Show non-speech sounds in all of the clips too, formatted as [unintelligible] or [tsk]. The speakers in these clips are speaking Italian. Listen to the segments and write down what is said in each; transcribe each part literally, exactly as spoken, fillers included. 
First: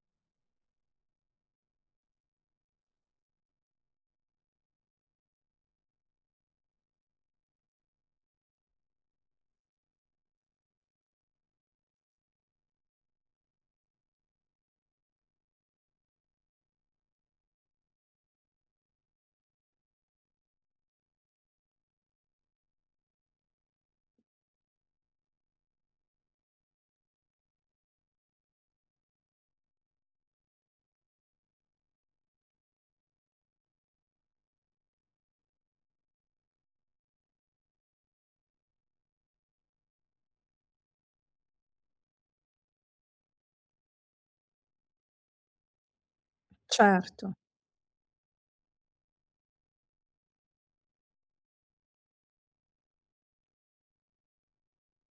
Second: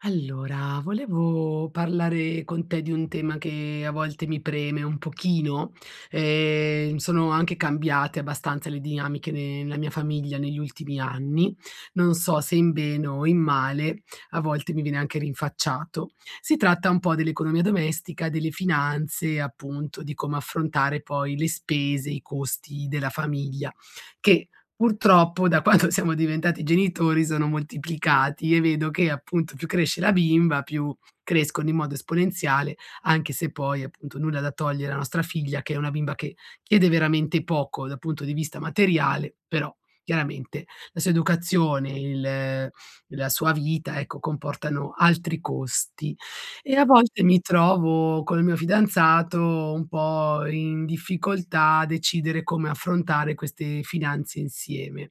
Allora, volevo parlare con te di un tema che a volte mi preme un pochino. Ehm, sono anche cambiate abbastanza le dinamiche ne nela mia famiglia negli ultimi anni, non so se in bene o in male, a volte mi viene anche rinfacciato. Si tratta un po' dell'economia domestica, delle finanze, appunto, di come affrontare poi le spese, i costi della famiglia, che purtroppo da quanto siamo diventati genitori sono moltiplicati. E vedo che, appunto, più cresce la bimba più crescono in modo esponenziale, anche se poi appunto nulla da togliere a nostra figlia che è una bimba che chiede veramente poco dal punto di vista materiale, però chiaramente la sua educazione, il la sua vita, ecco, comportano altri costi. E a volte Certo. mi trovo col mio fidanzato un po' in difficoltà a decidere come affrontare queste finanze insieme.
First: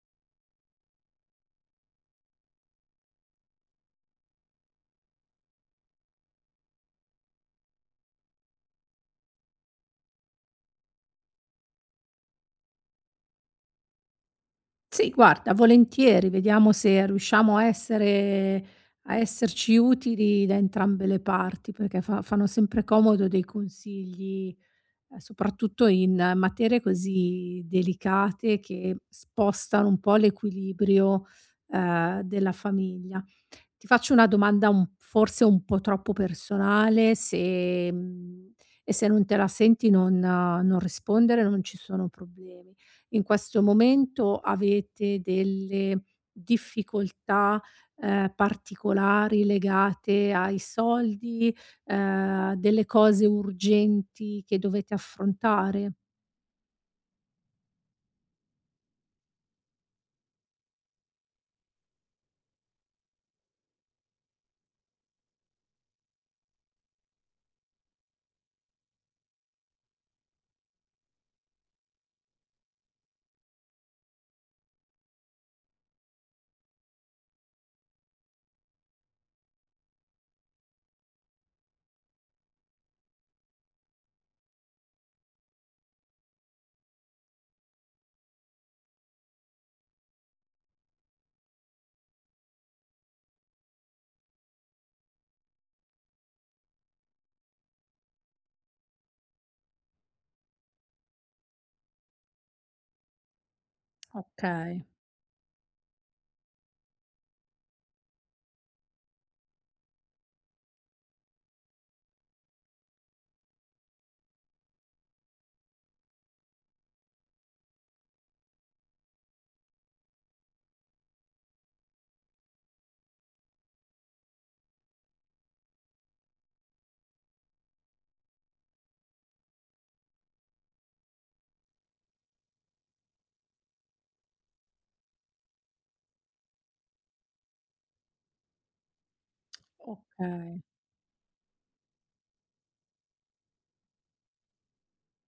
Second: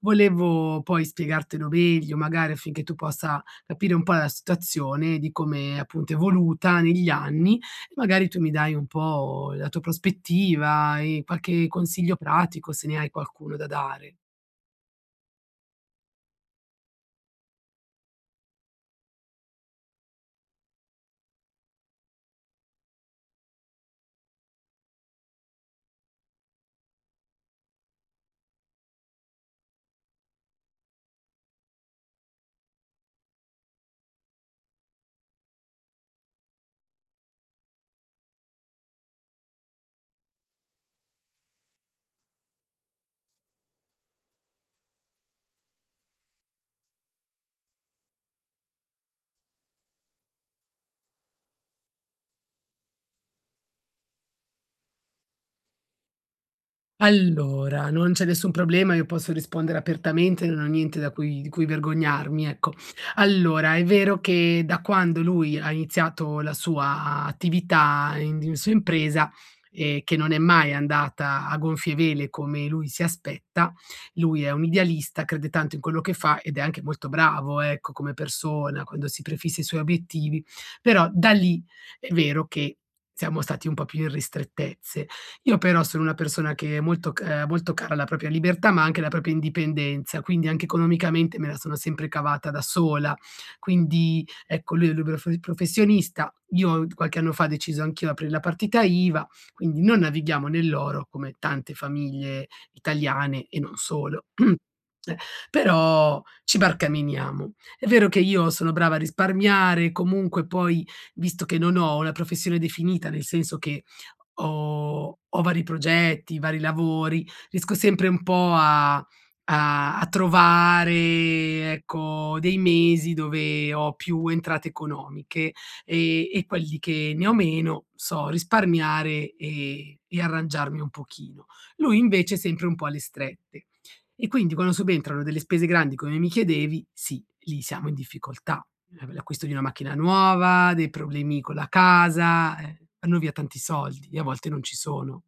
Volevo poi spiegartelo meglio, magari affinché tu possa capire un po' la situazione di come appunto è evoluta negli anni, magari tu mi dai un po' la tua prospettiva e qualche consiglio pratico, se ne hai qualcuno da dare. Sì, guarda, volentieri. Vediamo se riusciamo a essere a esserci utili da entrambe le parti, perché fa fanno sempre comodo dei consigli, ehm, soprattutto in materie così delicate che spostano un po' l'equilibrio, ehm, della famiglia. Ti faccio una domanda forse un po' troppo personale se, mhmm, e se non te la senti non non rispondere, non ci sono problemi. In questo momento avete delle difficoltà, ehm, particolari legate ai soldi, ehm, delle cose urgenti che dovete affrontare? Allora, non c'è nessun problema, io posso rispondere apertamente, non ho niente da cui di cui vergognarmi, ecco. Allora, è vero che da quando lui ha iniziato la sua attività [unintelligible] impresa, ehm, che non è mai andata a gonfie vele come lui si aspetta lui è un idealista, crede tanto in quello che fa ed è anche molto bravo, ecco, come persona, quando si prefissa i suoi obiettivi però da lì è vero che siamo stati un po' più in ristrettezze. Io però sono una persona che è molto c molto cara alla propria libertà, ma anche alla propria indipendenza, quindi anche economicamente me la sono sempre cavata da sola. Quindi, ecco, lui è luberof professionista. Io qualche anno fa ho deciso anch'io aprir la partita iva, quindi non navighiamo nell'oro, come tante famiglie italiane e non solo, [clears throat] Okay. però ci barcameniamo. È vero che io sono brava a risparmiare, comunque poi visto che non ho una professione definita, nel senso che ho ho vari progetti, vari lavori, riesco sempre un po' a a a trovare ecco dei mesi dove ho più entrate economiche, ehm, e quelli che ne ho meno, so risparmiare e e arrangiarmi un pochino. Lui invece è sempre un po' alle strette, e quindi quando subentrano delle spese grandi, come mi chiedevi, sì, lì siamo in difficoltà: la l'acquisto di una macchina Okay. nuova, dei problemi con la casa, eh vanno via tanti soldi e a volte non ci sono.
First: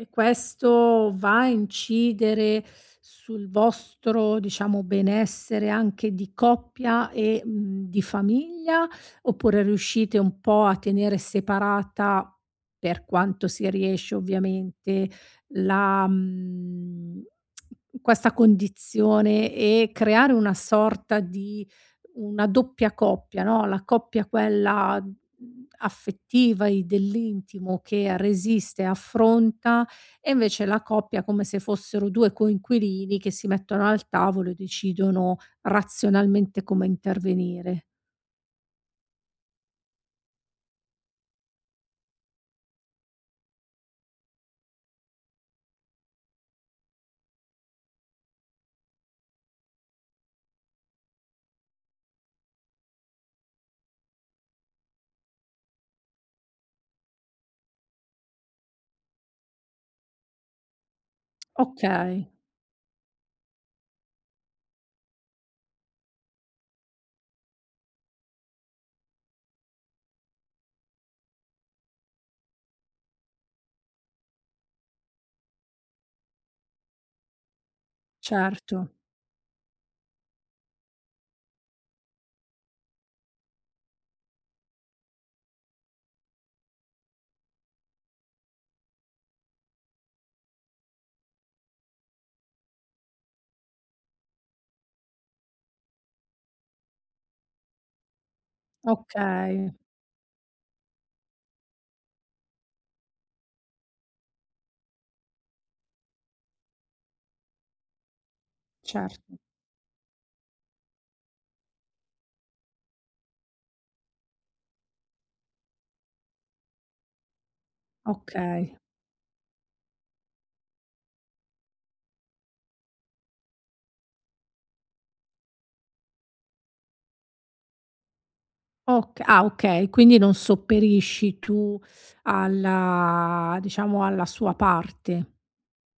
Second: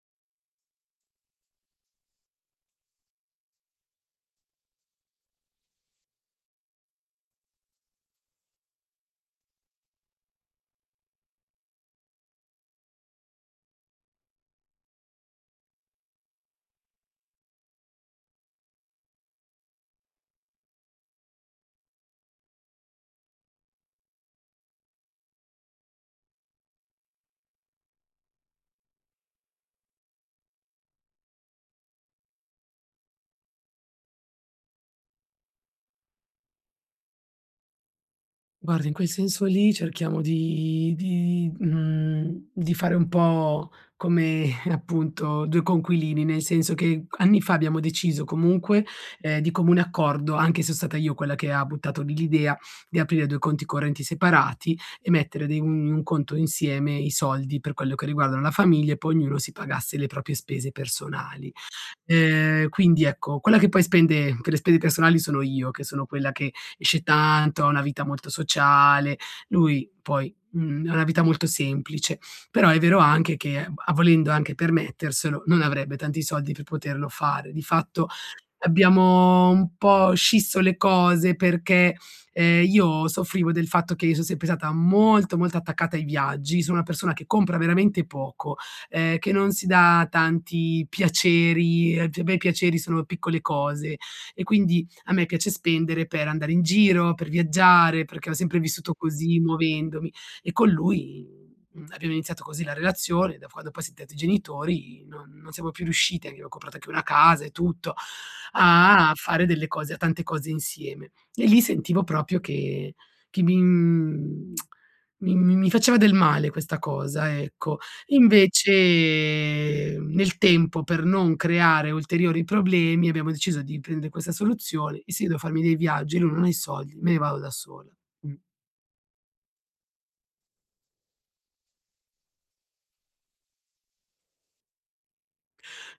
E questo va a incidere sul vostro, diciamo benessere, anche di coppia e di famiglia? Oppure riuscite un po' a tenere separata, per quanto si riesce ovviamente, la mhmm, questa condizione e creare una sorta di una doppia coppia, no, la coppia quella, mhmm, affettiva e dell'intimo che resiste e affronta e invece la coppia, come se fossero due coinquilini che si mettono al tavolo e decidono razionalmente come intervenire. Guarda, in quel senso lì, cerchiamo di di mhmm, di fare un po' come [chuckles] appunto due coinquilini, nel senso che c anni fa abbiamo deciso comunque, ehm, di comune accordo, anche se so stata io quella che ha buttato lì g idea, di aprire due conti correnti separati e mettere de un un conto insieme i soldi per quello che riguardano la famiglia, e poi ognuno si pagasse le propie spese personali. Okay. Ehm, quindi ecco, quella che poi spende per le spese personali sono io, che sono quella che esce tanto, ha una vita molto sociale; lui poi, mhmm, ha una vita molto semplice. Però è vero anche che, b a volendo anche permetterselo, non avrebbe tanti soldi per poterlo fare. Di fatto Certo. abbiamo un po' scisso le cose perché, ehm, io soffrivo del fatto che io son sempre stata molto molto attaccata ai viaggi, sono una persona che compra veramente poco, ehm, che non si da tanti piaceri, ehm, pe me i piaceri sono piccole cose e quindi a me piace spendere per andare in giro, per viaggiare, perché ho sempre vissuto così Okay. muovendomi, e con lui, mhmm, abbiamo iniziato così la relazione, da quando poi siam ntati genitori non non siamo più riusciti, abbiamo comprato anche una casa e tutto, Cer a fare delle cose, a tante cose insieme, e lì sentivo propio che che mi mhmm, [tsk] mi mi mi faceva del male questa cosa, ecco. Okay. Invece nel tempo per non creare ulteriori problemi abbiamo deciso di prende questa soluzione e se io devo farmi dei viaggi e lui non ha i soldi, me ne vado da sola, mh. Ok ah okay quindi non sopperisci tu alla diciamo alla sua parte.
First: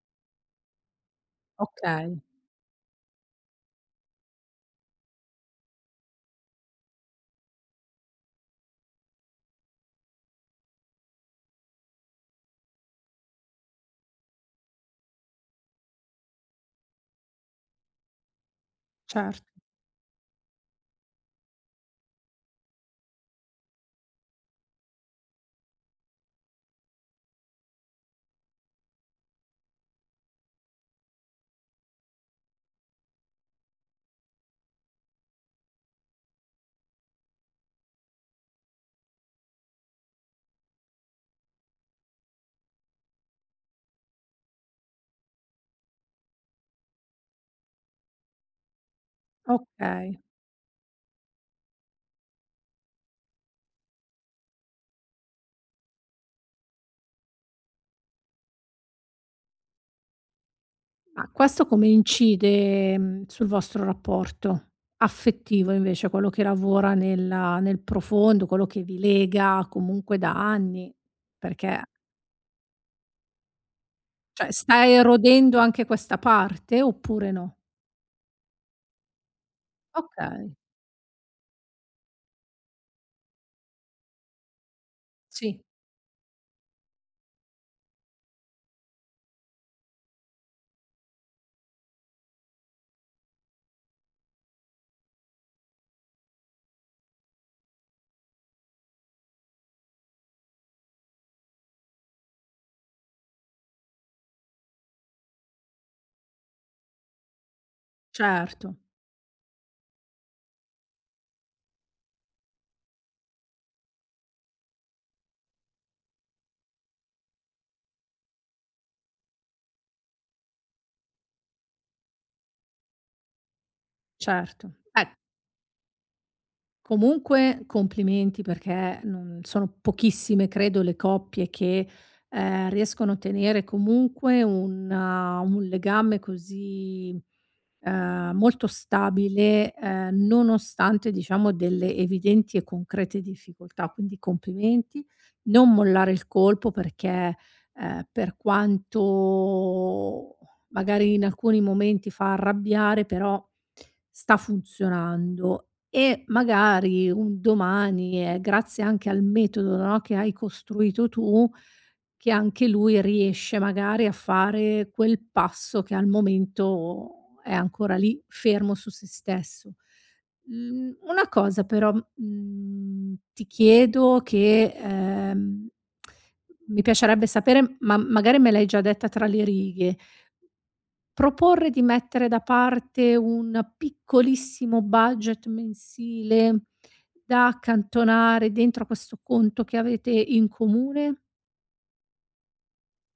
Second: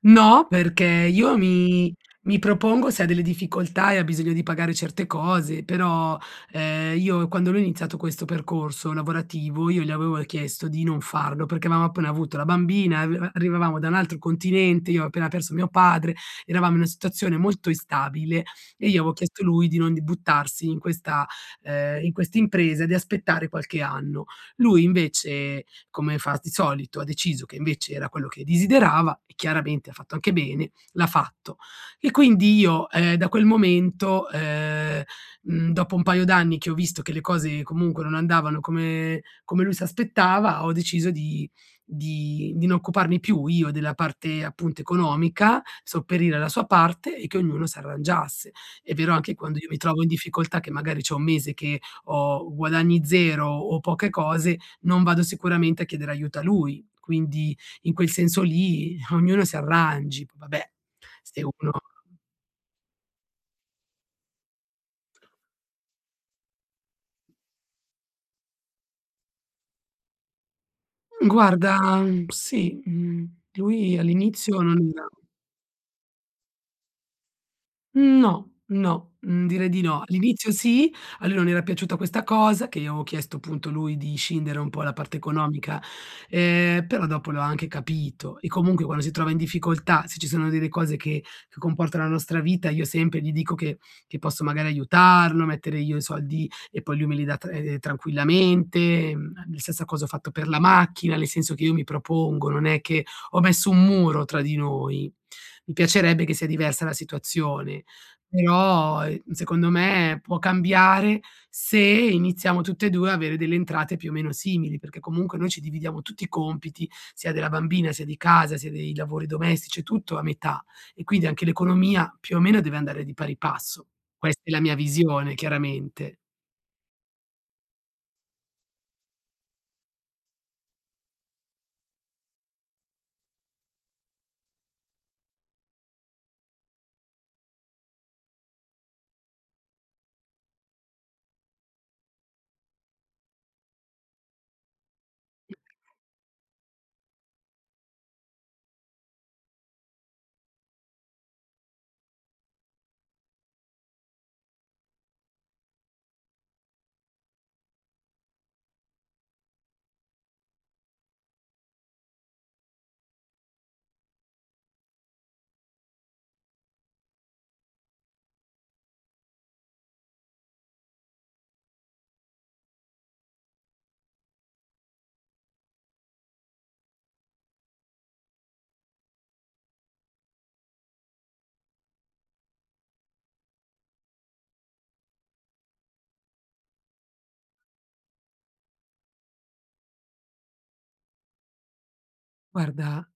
No, perché io mi Okay. mi propongo se ha delle difficoltà e ha bisogno di pagare certe cose, però, ehm, io quando lui ha iniziato questo percorso lavorativo, io gli avevo chiesto di non farlo perché avevamo appena avuto la bambina, e arriva arrivavamo da un altro continente, io ho appena perso mio padre, eravamo in una situazione molto instabile e io avevo chiesto Cert lui di non buttarsi in questa, ehm, in questa impresa, di aspettare qualche anno. Lui invece, come fa di solito, ha deciso che invece era quello che desiderava e chiaramente ha fatto anche bene, l'ha fatto. E quindi io, ehm, da quel momento, ehm, mhmm, dopo un paio d'anni che ho visto che le cose comunque non andavano come come lui si aspettava, ho deciso di di non occuparmi più io della parte appunto economica, sopperire alla sua parte e che ognuno s'arrangiasse. È vero anche quando, io mi trovo in Okay. difficoltà che magari c'ho un mese che ho guadagni zero o poche cose non vado sicuramente a chiedere aiuto a lui. Quindi in quel senso lì, ehm, ognuno si arrangi. Vabbè Ma se questo uno come [unintelligible] incide, ehm, sul vostro rapporto, affettivo invece, quello che lavora nella nel profondo, quello che vi lega comunque da anni? Guarda Perché mhmm, sì, mhmm. Lui ceh all'inizio non stai erodendo anche questa parte oppure no? No, no. Mhmm direi di no. All'inizio Okay. sì, a lui non era piaciuta questa cosa, che io avevo chiesto punto lui di scindere un po' la parte Sì. economica, ehm, però dopo lo ha anche capito. E comunque quando si trova in difficoltà, se ci sono delle cose che che comportano la nostra vita, io sempre gli dico che che posso magari aiutarlo, mettere io i soldi, e poi lui me li dà tra tranquillamente, la stessa cosa ho fatto per la macchina, nel senso che io mi propongo, non è che ho messo un muro tra di noi. Mi piacerebbe che sia diversa la situazione, Certo. però secondo me può cambiare se iniziamo tutte e due ad avere delle entrate più o meno simili, perché comunque noi ci dividiamo tutti i compiti, sia della bambina, sia di casa, sia dei lavori domestici, tutto a metà, e quindi anche l'economia più o meno deve andare di pari passo. Questa è la Certo mia eh visione chiaramente. Comunque complimenti, perché, non sono pochissime credo le coppie che, ehm, riescono a tenere comunque un un legame così, ehm, molto stabile, ehm, nonostante diciamo delle evidenti e concrete difficoltà. Quindi complimenti, non mollare il colpo perché, ehm, per quanto, magari in alcuni momenti fa arrabbiare, però sta funzionando. E magari, un domani, e grazie anche al metodo no, che hai costruito tu, che anche lui riesce magari a fare quel passo che al momento è ancora lì, fermo su se stesso. Mhmm, una cosa però, mhmm, ti chiedo che, ehm, mi piacerebbe sapere, ma magari me l'hai già detta tra le righe proporre di mettere da parte un piccolissimo budget mensile, da accantonare dentro questo conto che avete in comune? Guarda,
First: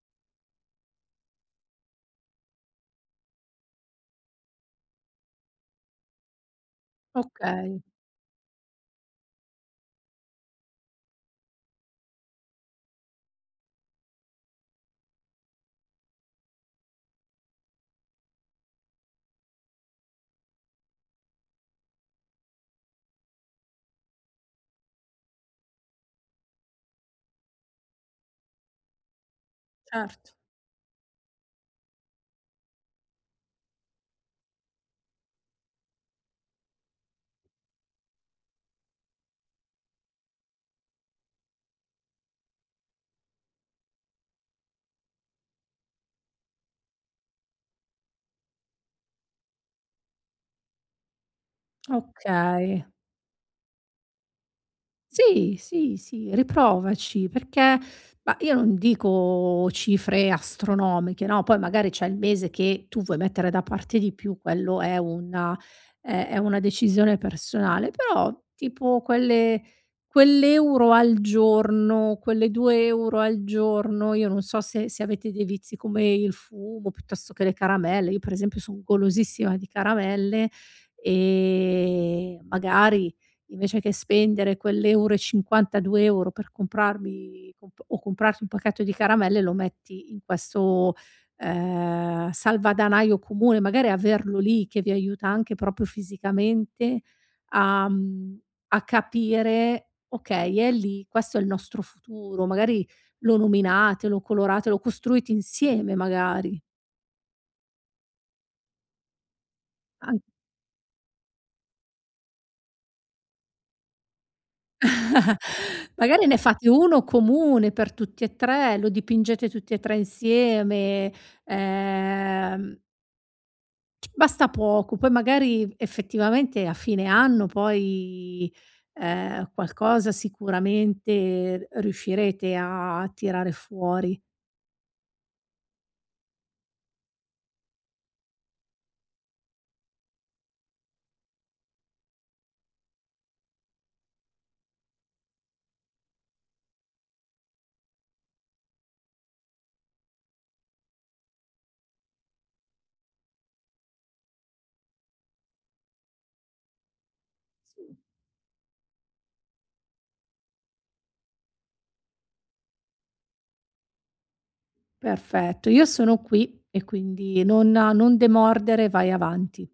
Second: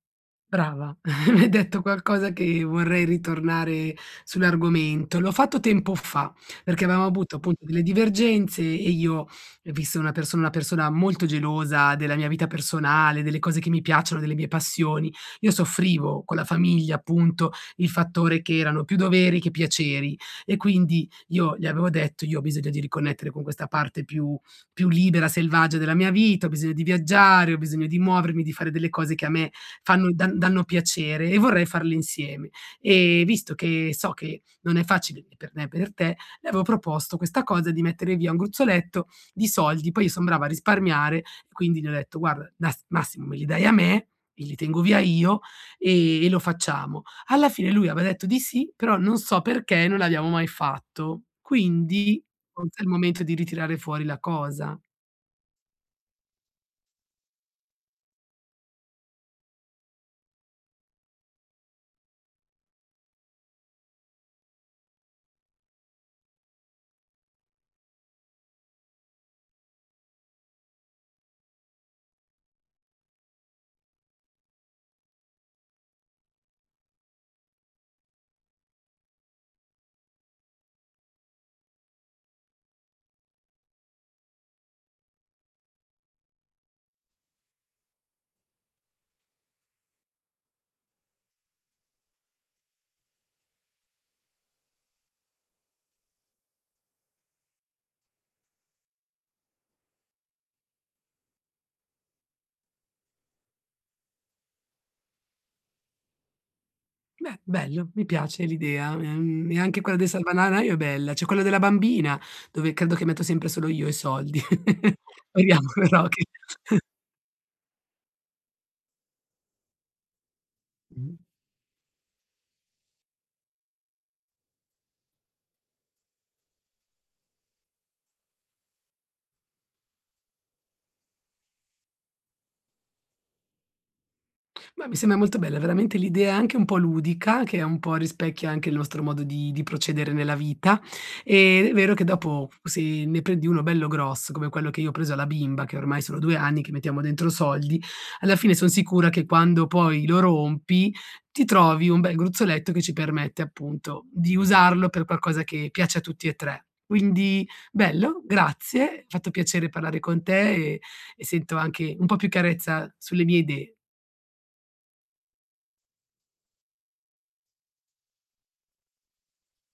brava, [chuckles] mi hai detto qualcosa che vorrei ritornare sull'argomento. L'ho fatto tempo fa, perché aveva avuto appunto delle Okay. divergenze e io, visto una persona una persona molto gelosa della mia vita personale, delle cose che mi piacciono, delle mie passioni, io soffrivo con la famiglia appunto il fattore che erano più doveri che piaceri; e quindi io gli avevo detto: "Io ho bisogno di riconnettere con questa parte più più libera, selvaggia della mia vita, ho bisogno di viaggiare, ho bisogno di muovermi, di fare delle cose che a me fanno da Certo. danno piacere e vorrei farle insieme. Ehm, visto che so che non è facile ne per me e per te", le avevo proposto questa cosa di mettere via un gruzzoletto di soldi, poi io sono brava a risparmiare, quindi gli ho detto: "Guarda nas massimo me li dai a me, e li tengo via io e e lo facciamo." Alla fine lui aveva detto di sì però non so perché, non l'abbiamo mai fatto; quindi forse è Okay. il momento di ritirare fuori la cosa. Sì, sì, sì riprovaci perché bah, io non dico cifre astronomiche, no, poi magari c'è il mese che tu vuoi mettere da parte di più, quello è una è è una decisione personale; però tipo quelle quell'euro al giorno, quelle due euro al giorno, io non so se se avete dei vizi come il fumo piuttosto che le caramelle- io per esempio son golosissima di caramelle- ehm, magari invece che spendere quell'euro e cinquantadue euro per comprarmi comp o comprarti un pacchetto di caramelle lo metti in questo, ehm, salvadanaio comune; magari averlo lì, che vi aiuta anche proprio fisicamente a, mhmm a capire: "Okay è lì, questo è il nostro futuro." Magari lo nominate, lo colorate, lo costruite insieme magari. Beh, bello, mi piace l'idea, ehm, e anche quella dei Ah. salvananaio è bella, c'è quello della bambina, dove credo che metto sempre solo io i soldi. [chuckles] [chuckles] [unintelligible] Magari ne fate [chuckles] uno comune per tutti e tre, lo dipingete tutti e tre insieme. Mh. Ehm c basta poco, poi magari, effettivamente, a fine anno poi, ehm, qualcosa sicuramente r riuscirete a tirare fuori. Beh, mi semba molto bella, veramente l'idea è anche un po' ludica, che è un po' rispecchia anche il nostro modo di di procedere nella vita. Ed è vero che dopo, se ne prendi uno bello grosso, come quello che io ho preso alla bimba, che ormai sono due anni che mettiamo dentro soldi, alla fine son sicura che quando poi, lo rompi, ti trovi un bel gruzzoletto che ci permette, appunto, di usarlo per qualcosa che piace a tutti e tre. Quindi, Sì. bello, grazie, fatto piacere parlare con te, e e sento anche un po' più carezza sulle mie idee. Perfetto, io sono qui e quindi nonna non demordere, vai avanti.